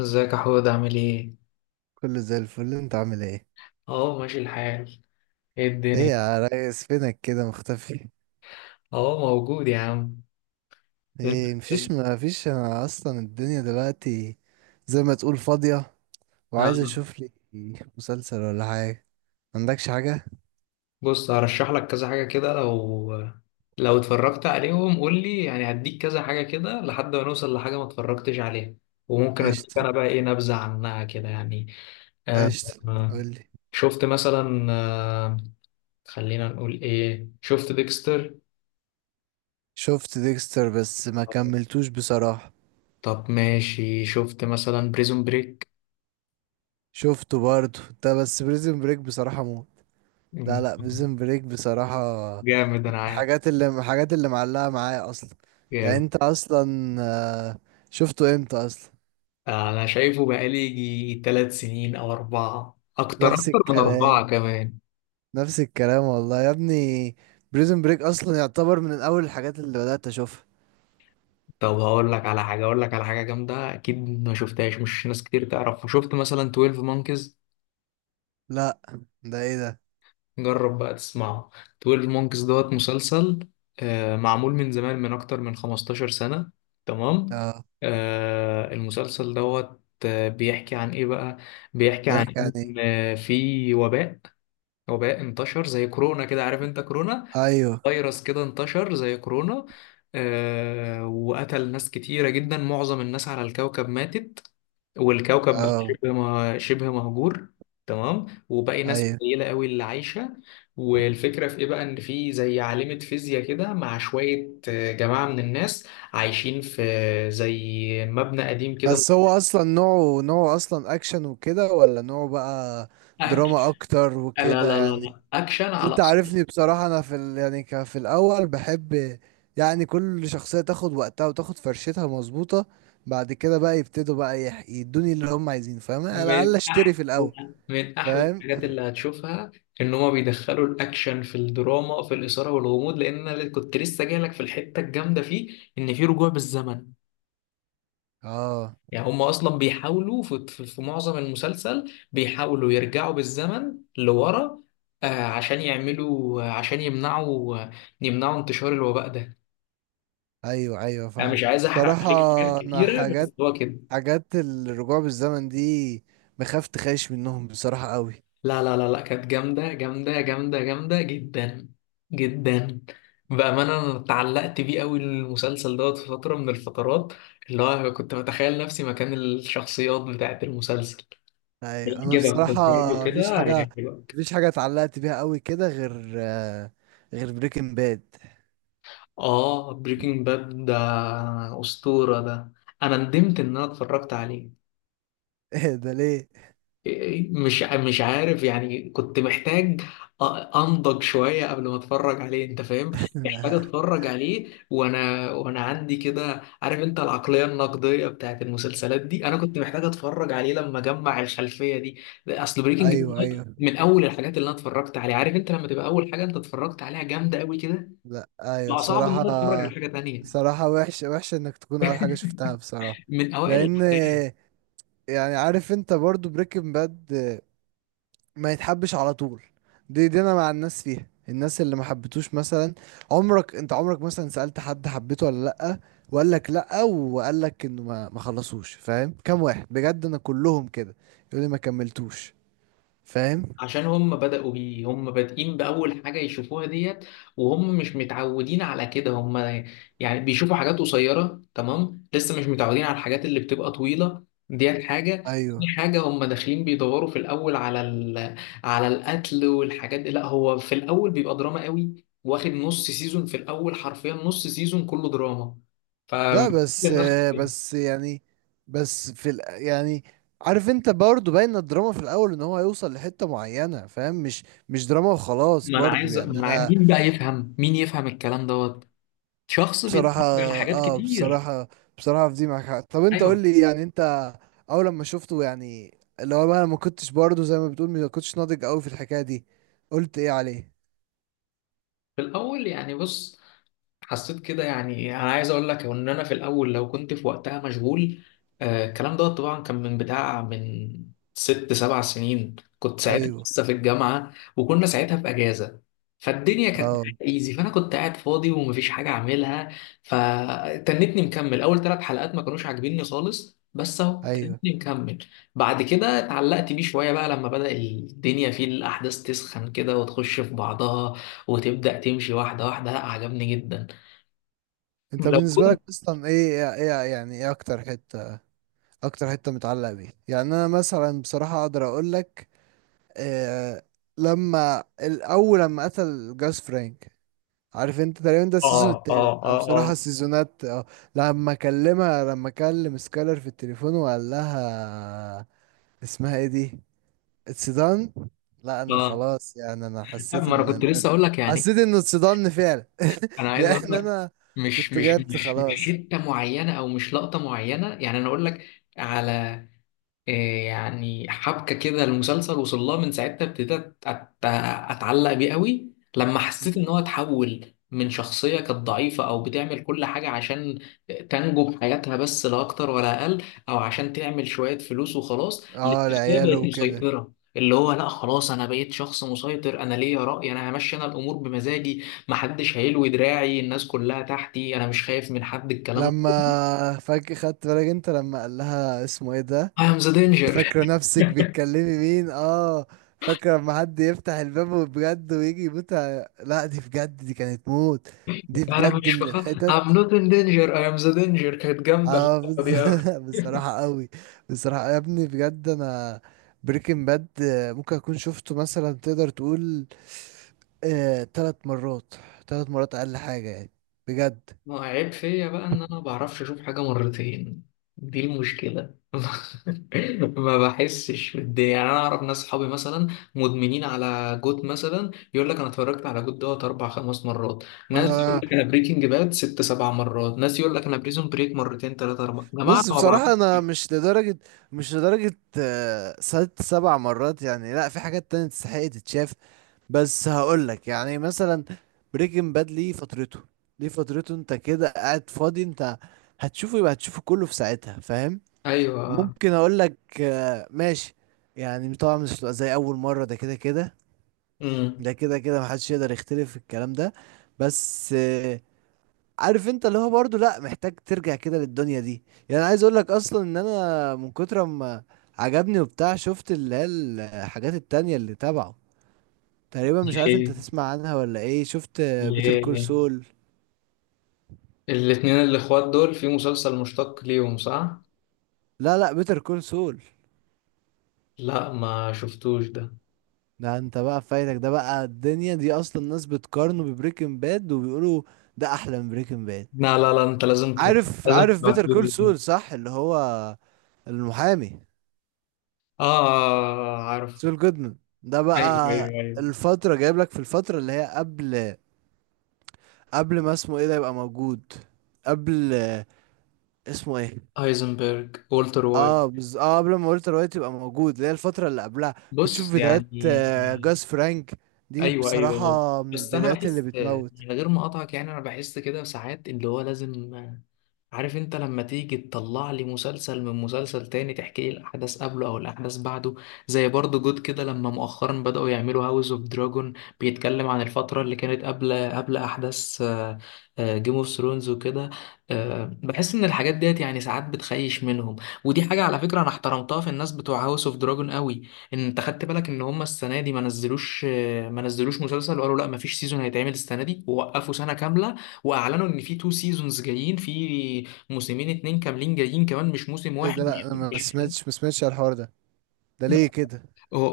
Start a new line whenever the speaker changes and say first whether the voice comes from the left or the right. left: ازيك يا حود؟ عامل ايه؟
right: كله زي الفل، انت عامل ايه؟
left: اه، ماشي الحال. ايه
right: ايه
left: الدنيا؟
right: يا ريس، فينك كده مختفي؟
left: اه، موجود يا عم. انت
right: ايه، مفيش. انا اصلا الدنيا دلوقتي زي ما تقول فاضية، وعايز
left: آه.
right: اشوف لي مسلسل ولا حاجة. عندكش حاجة؟
left: بص، هرشح لك كذا حاجة كده، لو اتفرجت عليهم قول لي يعني، هديك كذا حاجة كده لحد ما نوصل لحاجة ما اتفرجتش عليها. وممكن اديك
right: قشطة،
left: انا بقى ايه، نبذة عنها كده يعني. آه.
right: قشطة.
left: آه،
right: قولي.
left: شفت مثلا خلينا نقول ايه، شفت ديكستر.
right: شفت ديكستر بس ما كملتوش بصراحة.
left: طب ماشي، شفت مثلا بريزون بريك.
right: شفته برضه ده، بس بريزن بريك بصراحة موت. لا لا، بريزن بريك بصراحة
left: جامد، انا عارف.
right: الحاجات اللي معلقة معايا اصلا. يعني
left: جامد.
right: انت اصلا آه، شفته امتى اصلا؟
left: انا شايفه بقالي يجي تلات سنين او اربعة، اكتر،
right: نفس
left: اكتر من اربعة
right: الكلام،
left: كمان.
right: نفس الكلام والله يا ابني. بريزن بريك اصلا يعتبر من اول الحاجات اللي بدأت اشوفها.
left: طب هقول لك على حاجة، اقول لك على حاجة جامدة اكيد ما شفتهاش، مش ناس كتير تعرفها. شفت مثلا 12 مونكيز؟
right: لا، ده ايه ده؟
left: جرب بقى تسمعه. 12 مونكيز دوت مسلسل معمول من زمان، من اكتر من 15 سنة. تمام.
right: اه.
left: المسلسل دوت بيحكي عن ايه بقى. بيحكي عن
right: يحكي عن
left: ان
right: ايه؟
left: في وباء. وباء انتشر زي كورونا كده، عارف انت كورونا.
right: ايوه.
left: فيروس كده انتشر زي كورونا. وقتل ناس كتيرة جدا، معظم الناس على الكوكب ماتت. والكوكب بقى
right: اه.
left: شبه شبه مهجور. تمام. وباقي ناس
right: ايوه،
left: قليلة قوي اللي عايشة. والفكرة في ايه بقى؟ ان في زي عالمة فيزياء كده مع شوية جماعة من الناس عايشين في زي مبنى قديم كده.
right: بس هو اصلا نوعه، اصلا اكشن وكده، ولا نوعه بقى
left: أك...
right: دراما اكتر
left: لا
right: وكده
left: لا لا
right: يعني؟
left: لا، اكشن
right: بس
left: على
right: انت
left: أصل.
right: عارفني بصراحة، انا في يعني في الاول بحب يعني كل شخصية تاخد وقتها وتاخد فرشتها مظبوطة. بعد كده بقى يبتدوا بقى يدوني اللي هم عايزينه. فاهم؟ على
left: من
right: الاقل اشتري في
left: احلى
right: الاول.
left: من احلى
right: فاهم.
left: الحاجات اللي هتشوفها ان هما بيدخلوا الاكشن في الدراما، في الاثاره والغموض، لان انا كنت لسه جاي لك في الحته الجامده فيه، ان في رجوع بالزمن.
right: اه.
left: يعني هما اصلا بيحاولوا في معظم المسلسل بيحاولوا يرجعوا بالزمن لورا، عشان يعملوا، عشان يمنعوا، يمنعوا انتشار الوباء ده.
right: ايوه، ايوه
left: انا
right: فاهم.
left: مش عايز احرق
right: بصراحة،
left: عليك حاجات
right: انا
left: كتيره، بس
right: حاجات،
left: هو كده.
right: حاجات الرجوع بالزمن دي بخاف تخيش منهم بصراحة قوي.
left: لا لا لا لا، كانت جامدة جامدة جامدة جامدة جدا جدا. بأمانة أنا اتعلقت بيه أوي المسلسل دوت في فترة من الفترات، اللي هو كنت بتخيل نفسي مكان الشخصيات بتاعت المسلسل.
right: ايوه انا
left: يعجبك،
right: بصراحة
left: بتفرج كده
right: مفيش حاجة
left: هيعجبك.
right: مفيش حاجة اتعلقت بيها قوي كده غير غير بريكنج باد.
left: بريكنج باد ده أسطورة ده. أنا ندمت إن أنا اتفرجت عليه.
right: ده ليه؟
left: مش عارف يعني، كنت محتاج أ- انضج شويه قبل ما اتفرج عليه، انت فاهم. محتاج اتفرج عليه وانا عندي كده، عارف انت العقليه النقديه بتاعت المسلسلات دي. انا كنت محتاج اتفرج عليه لما اجمع الخلفيه دي. اصل بريكنج
right: ايوه،
left: باد
right: ايوه.
left: من اول الحاجات اللي انا اتفرجت عليها، عارف انت لما تبقى اول حاجه انت اتفرجت عليها جامده قوي كده،
right: لا، ايوه
left: بقى صعب ان
right: بصراحة.
left: انا اتفرج على حاجه تانيه.
right: بصراحة وحشة، وحشة انك تكون اول حاجة شفتها بصراحة.
left: من اوائل
right: لان
left: الحاجات.
right: يعني عارف انت برضو بريكنج باد ما يتحبش على طول. دي انا مع الناس فيها، الناس اللي ما حبتوش مثلا. عمرك انت، عمرك مثلا سألت حد حبيته ولا لأ، وقال لك لأ وقال لك انه ما خلصوش؟ فاهم كام واحد بجد انا كلهم كده يقول لي ما كملتوش. فاهم.
left: عشان هم بدأوا بيه، هم بادئين بأول حاجة يشوفوها ديت، وهم مش متعودين على كده. هم يعني بيشوفوا حاجات قصيرة. تمام. لسه مش متعودين على الحاجات اللي بتبقى طويلة. ديت حاجة. تاني
right: ايوه.
left: حاجة، هم داخلين بيدوروا في الأول على على القتل والحاجات دي. لا، هو في الأول بيبقى دراما قوي، واخد نص سيزون في الأول، حرفيا نص سيزون كله دراما. ف ما
right: لا بس بس يعني بس في يعني عارف انت برضه باين الدراما في الاول ان هو هيوصل لحتة معينة، فاهم؟ مش مش دراما وخلاص
left: أنا
right: برضه
left: عايز ما
right: يعني
left: أنا عايز...
right: انا
left: مين بقى يفهم، مين يفهم الكلام دوت؟ شخص
right: بصراحة.
left: بيتفرج على حاجات
right: اه
left: كتير.
right: بصراحة. بصراحة في دي معاك حق. طب انت
left: ايوه.
right: قول لي يعني انت اول لما شفته يعني اللي هو بقى أنا ما كنتش برضه زي ما بتقول ما كنتش ناضج قوي في الحكاية دي، قلت ايه عليه؟
left: في الاول يعني، بص، حسيت كده يعني انا عايز اقول لك ان انا في الاول لو كنت في وقتها مشغول. الكلام ده طبعا كان من بتاع من ست سبع سنين، كنت ساعتها
right: ايوه.
left: لسه في الجامعه وكنا ساعتها في اجازه. فالدنيا كانت
right: اه.
left: ايزي، فانا كنت قاعد فاضي ومفيش حاجه اعملها، فتنتني مكمل. اول ثلاث حلقات ما كانوش عاجبيني خالص، بس اهو
right: ايوه.
left: تنتني مكمل. بعد كده اتعلقت بيه شويه بقى، لما بدأ الدنيا فيه الاحداث تسخن كده وتخش في بعضها وتبدأ تمشي واحده واحده. لا، عجبني جدا.
right: انت
left: لو
right: بالنسبة
left: كنت
right: لك اصلا، ايه ايه يعني، ايه اكتر حتة، اكتر حتة متعلقة بيه؟ يعني انا مثلا بصراحة اقدر اقول لك آه لما الاول لما قتل جاس فرانك. عارف انت تقريبا ده السيزون
left: اه
right: التالت.
left: اه
right: انا
left: اه
right: بصراحة
left: اه
right: السيزونات اه، لما اكلمها لما اكلم سكالر في التليفون وقال لها، اسمها ايه دي، اتسدان. لا انا
left: اه
right: خلاص، يعني انا حسيت
left: ما انا كنت
right: ان
left: لسه اقول لك يعني،
right: حسيت انه اتصدمني فعلا.
left: انا عايز
right: يعني
left: اقول لك،
right: انا
left: مش
right: كنت
left: مش
right: جبت
left: مش مش
right: خلاص.
left: حته معينه او مش لقطه معينه. يعني انا اقول لك على إيه، يعني حبكة كده المسلسل وصلها، من ساعتها ابتديت أتعلق بيه قوي، لما حسيت إن
right: مم.
left: هو اتحول من شخصية كانت ضعيفة أو بتعمل كل حاجة عشان تنجو بحياتها بس، لا أكتر ولا أقل، أو عشان تعمل شوية فلوس وخلاص،
right: اه
left: لشخصية
right: لعياله
left: بقت
right: وكده.
left: مسيطرة، اللي هو لا خلاص أنا بقيت شخص مسيطر، أنا ليا رأي، أنا همشي، أنا الأمور بمزاجي، محدش هيلوي دراعي، الناس كلها تحتي، أنا مش خايف من حد، الكلام ده.
right: لما فجأة خدت بالك انت لما قال لها، اسمه ايه ده،
left: I am the danger.
right: فاكرة نفسك بتكلمي مين؟ اه. فاكرة لما حد يفتح الباب بجد ويجي يموت لا، دي بجد دي كانت موت. دي
left: انا
right: بجد
left: مش
right: من
left: بخاف.
right: الحتت.
left: I'm not in danger. I am the danger. كانت جامدة
right: اه
left: اللقطة دي أوي.
right: بصراحة قوي. بصراحة يا ابني بجد، انا بريكنج باد ممكن اكون شفته مثلا تقدر تقول 3 مرات، 3 مرات اقل حاجة يعني، بجد.
left: ما عيب فيا بقى ان انا ما بعرفش اشوف حاجة مرتين، دي المشكلة. ما بحسش بالدنيا. يعني انا اعرف ناس، صحابي مثلا، مدمنين على جوت مثلا، يقول لك انا اتفرجت على جوت دوت اربع خمس مرات. ناس يقول
right: انا
left: لك انا بريكنج باد ست سبع مرات. ناس يقول لك انا بريزون بريك مرتين، ثلاثة، اربعة. يا جماعة،
right: بس
left: أنا ما بعرفش.
right: بصراحة، أنا مش لدرجة، مش لدرجة ست سبع مرات يعني، لأ، في حاجات تانية تستحق تتشاف. بس هقولك يعني مثلا بريكنج باد ليه فترته، ليه فترته، أنت كده قاعد فاضي، أنت هتشوفه، يبقى هتشوفه كله في ساعتها، فاهم؟
left: ايوه.
right: ممكن أقولك ماشي. يعني طبعا مش هتبقى زي أول مرة، ده كده كده،
left: امم
right: ده كده كده محدش يقدر يختلف في الكلام ده. بس عارف انت اللي هو برضه، لا محتاج ترجع كده للدنيا دي. يعني عايز اقول لك اصلا ان انا من كتر ما عجبني وبتاع، شفت اللي هي الحاجات التانية اللي تبعه؟ تقريبا مش عارف انت
left: ليه؟
right: تسمع عنها ولا ايه؟ شفت بيتر كول
left: ليه؟
right: سول؟
left: الاتنين الاخوات دول في مسلسل مشتق ليهم، صح؟
right: لا لا، بيتر كول سول.
left: لا، ما شفتوش ده.
right: ده انت بقى فايتك، ده بقى الدنيا دي اصلا، الناس بتقارنه ببريكنج باد وبيقولوا ده احلى من بريكنج باد.
left: لا لا لا، انت لازم
right: عارف،
left: لازم
right: عارف بيتر كول
left: تبعتولي ده.
right: سول صح، اللي هو المحامي
left: اه، عارف.
right: سول جودمان. ده بقى
left: ايوه ايوه ايوه.
right: الفترة، جايب لك في الفترة اللي هي قبل، قبل ما اسمه ايه ده يبقى موجود، قبل، اسمه ايه؟
left: هايزنبرج، والتر وايت.
right: اه اه قبل ما والتر وايت يبقى موجود، اللي هي الفترة اللي قبلها. بتشوف
left: بص
right: فيديوهات
left: يعني.
right: جاس فرانك. دي
left: ايوه ايوه ايوه.
right: بصراحة من
left: بس انا
right: البدايات اللي
left: بحس،
right: بتموت.
left: من غير ما اقطعك يعني، انا بحس كده ساعات اللي هو لازم، عارف انت لما تيجي تطلع لي مسلسل من مسلسل تاني، تحكي لي الاحداث قبله او الاحداث بعده، زي برضه جود كده، لما مؤخرا بدأوا يعملوا هاوس اوف دراجون، بيتكلم عن الفترة اللي كانت قبل احداث جيم اوف ثرونز وكده. بحس ان الحاجات ديت يعني ساعات بتخيش منهم. ودي حاجة على فكرة انا احترمتها في الناس بتوع هاوس اوف دراجون قوي، ان انت خدت بالك ان هم السنة دي ما نزلوش مسلسل، وقالوا لا، ما فيش سيزون هيتعمل السنة دي، ووقفوا سنة كاملة واعلنوا ان في تو سيزونز جايين، في موسمين اتنين كاملين جايين، كمان مش موسم
right: ايه
left: واحد.
right: ده؟ لا انا ما سمعتش، ما سمعتش على الحوار ده، ده
left: مش-
right: ليه كده؟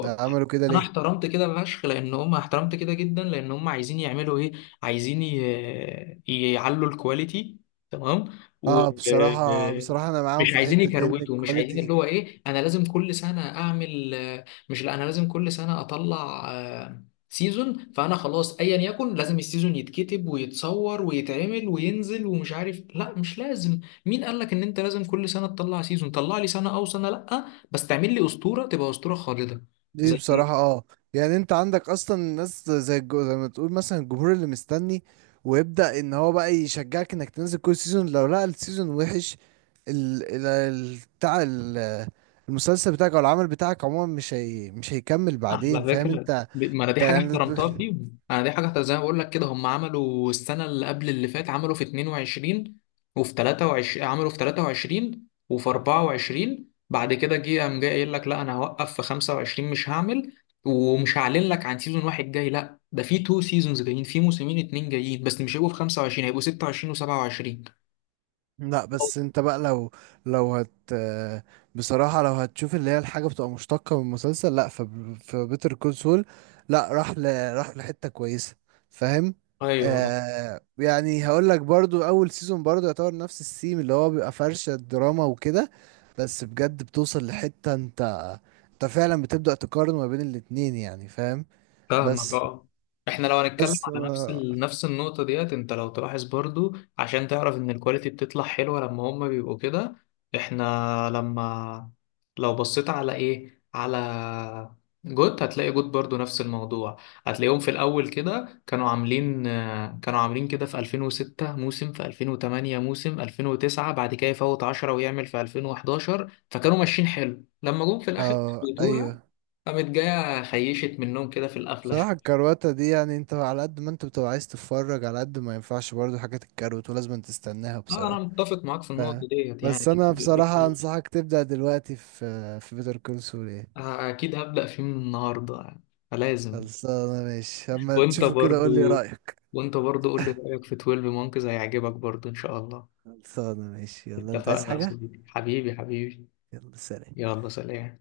right: ده عملوا كده
left: انا
right: ليه؟
left: احترمت كده فشخ لان هم، احترمت كده جدا لان هم عايزين يعملوا ايه، عايزين يعلوا الكواليتي. تمام. و
right: اه بصراحة، بصراحة انا معاهم
left: مش
right: في
left: عايزين
right: الحتة دي ان
left: يكروتوا، مش عايزين اللي
right: الكواليتي.
left: هو ايه، انا لازم كل سنه اعمل، مش، لا انا لازم كل سنه اطلع سيزون، فانا خلاص ايا يكن لازم السيزون يتكتب ويتصور ويتعمل وينزل ومش عارف، لا، مش لازم. مين قال لك ان انت لازم كل سنه تطلع سيزون؟ طلع لي سنه او سنه لا، بس تعمل لي اسطوره تبقى اسطوره خالده.
right: دي
left: زي
right: بصراحة
left: ايه؟
right: اه. يعني انت عندك اصلا ناس زي زي ما تقول مثلا الجمهور اللي مستني ويبدأ ان هو بقى يشجعك انك تنزل كل سيزون. لو لقى السيزون وحش، بتاع المسلسل بتاعك او العمل بتاعك عموما، مش هيكمل بعدين.
left: على
right: فاهم
left: فكرة
right: انت؟
left: ما انا دي
right: انت
left: حاجة
right: يعني.
left: احترمتها فيهم، انا دي حاجة احترمتها زي ما بقول لك كده، هم عملوا السنة اللي قبل اللي فات، عملوا في 22، وفي 23، عملوا في 23 وفي 24، بعد كده جه قام جاي قايل لك لا، انا هوقف في 25، مش هعمل ومش هعلن لك عن سيزون واحد جاي، لا ده في تو سيزونز جايين، في موسمين اتنين جايين، بس مش هيبقوا في 25، هيبقوا 26 و27.
right: لا، بس انت بقى لو، لو هت بصراحة لو هتشوف اللي هي الحاجة بتبقى مشتقة من المسلسل، لا، في بيتر كونسول، لا، راح لحتة كويسة، فاهم؟
left: ايوه،
right: آه، يعني هقول لك برضو اول سيزون برضو يعتبر نفس السيم اللي هو بيبقى فرشة دراما وكده، بس بجد بتوصل لحتة انت، انت فعلا بتبدأ تقارن ما بين الاتنين يعني. فاهم؟
left: فاهمك.
right: بس
left: اه. احنا لو هنتكلم
right: بس
left: على نفس النقطة ديت، انت لو تلاحظ برضو عشان تعرف ان الكواليتي بتطلع حلوة لما هما بيبقوا كده. احنا لما، لو بصيت على ايه، على جوت، هتلاقي جوت برضو نفس الموضوع، هتلاقيهم في الاول كده كانوا عاملين كانوا عاملين كده في 2006 موسم، في 2008 موسم، 2009 بعد كده يفوت 10 ويعمل في 2011، فكانوا ماشيين حلو، لما جم في الاخر
right: ايوه.
left: قامت جاية خيشت منهم كده في القفلة
right: صراحة
left: شوية.
right: الكرواتة دي، يعني انت على قد ما انت بتبقى عايز تتفرج، على قد ما ينفعش برضو حاجات الكروت ولازم تستناها
left: لا أنا
right: بصراحة.
left: متفق معاك في
right: ف...
left: النقطة ديت، يعني
right: بس
left: لازم.
right: انا
left: يبقى
right: بصراحة
left: ليه.
right: انصحك تبدأ دلوقتي في بيتر كول سول. ايه،
left: أكيد هبدأ فيه من النهاردة يعني. لازم.
right: خلصانة ماشي، اما
left: وأنت
right: تشوفه كده قول لي
left: برضو
right: رأيك.
left: وأنت برضو قول لي رأيك في 12 مونكز، هيعجبك برضو إن شاء الله.
right: خلصانة ماشي، يلا انت عايز
left: اتفقنا يا
right: حاجة؟
left: صديقي، حبيبي حبيبي.
right: يلا سلام.
left: يلا سلام.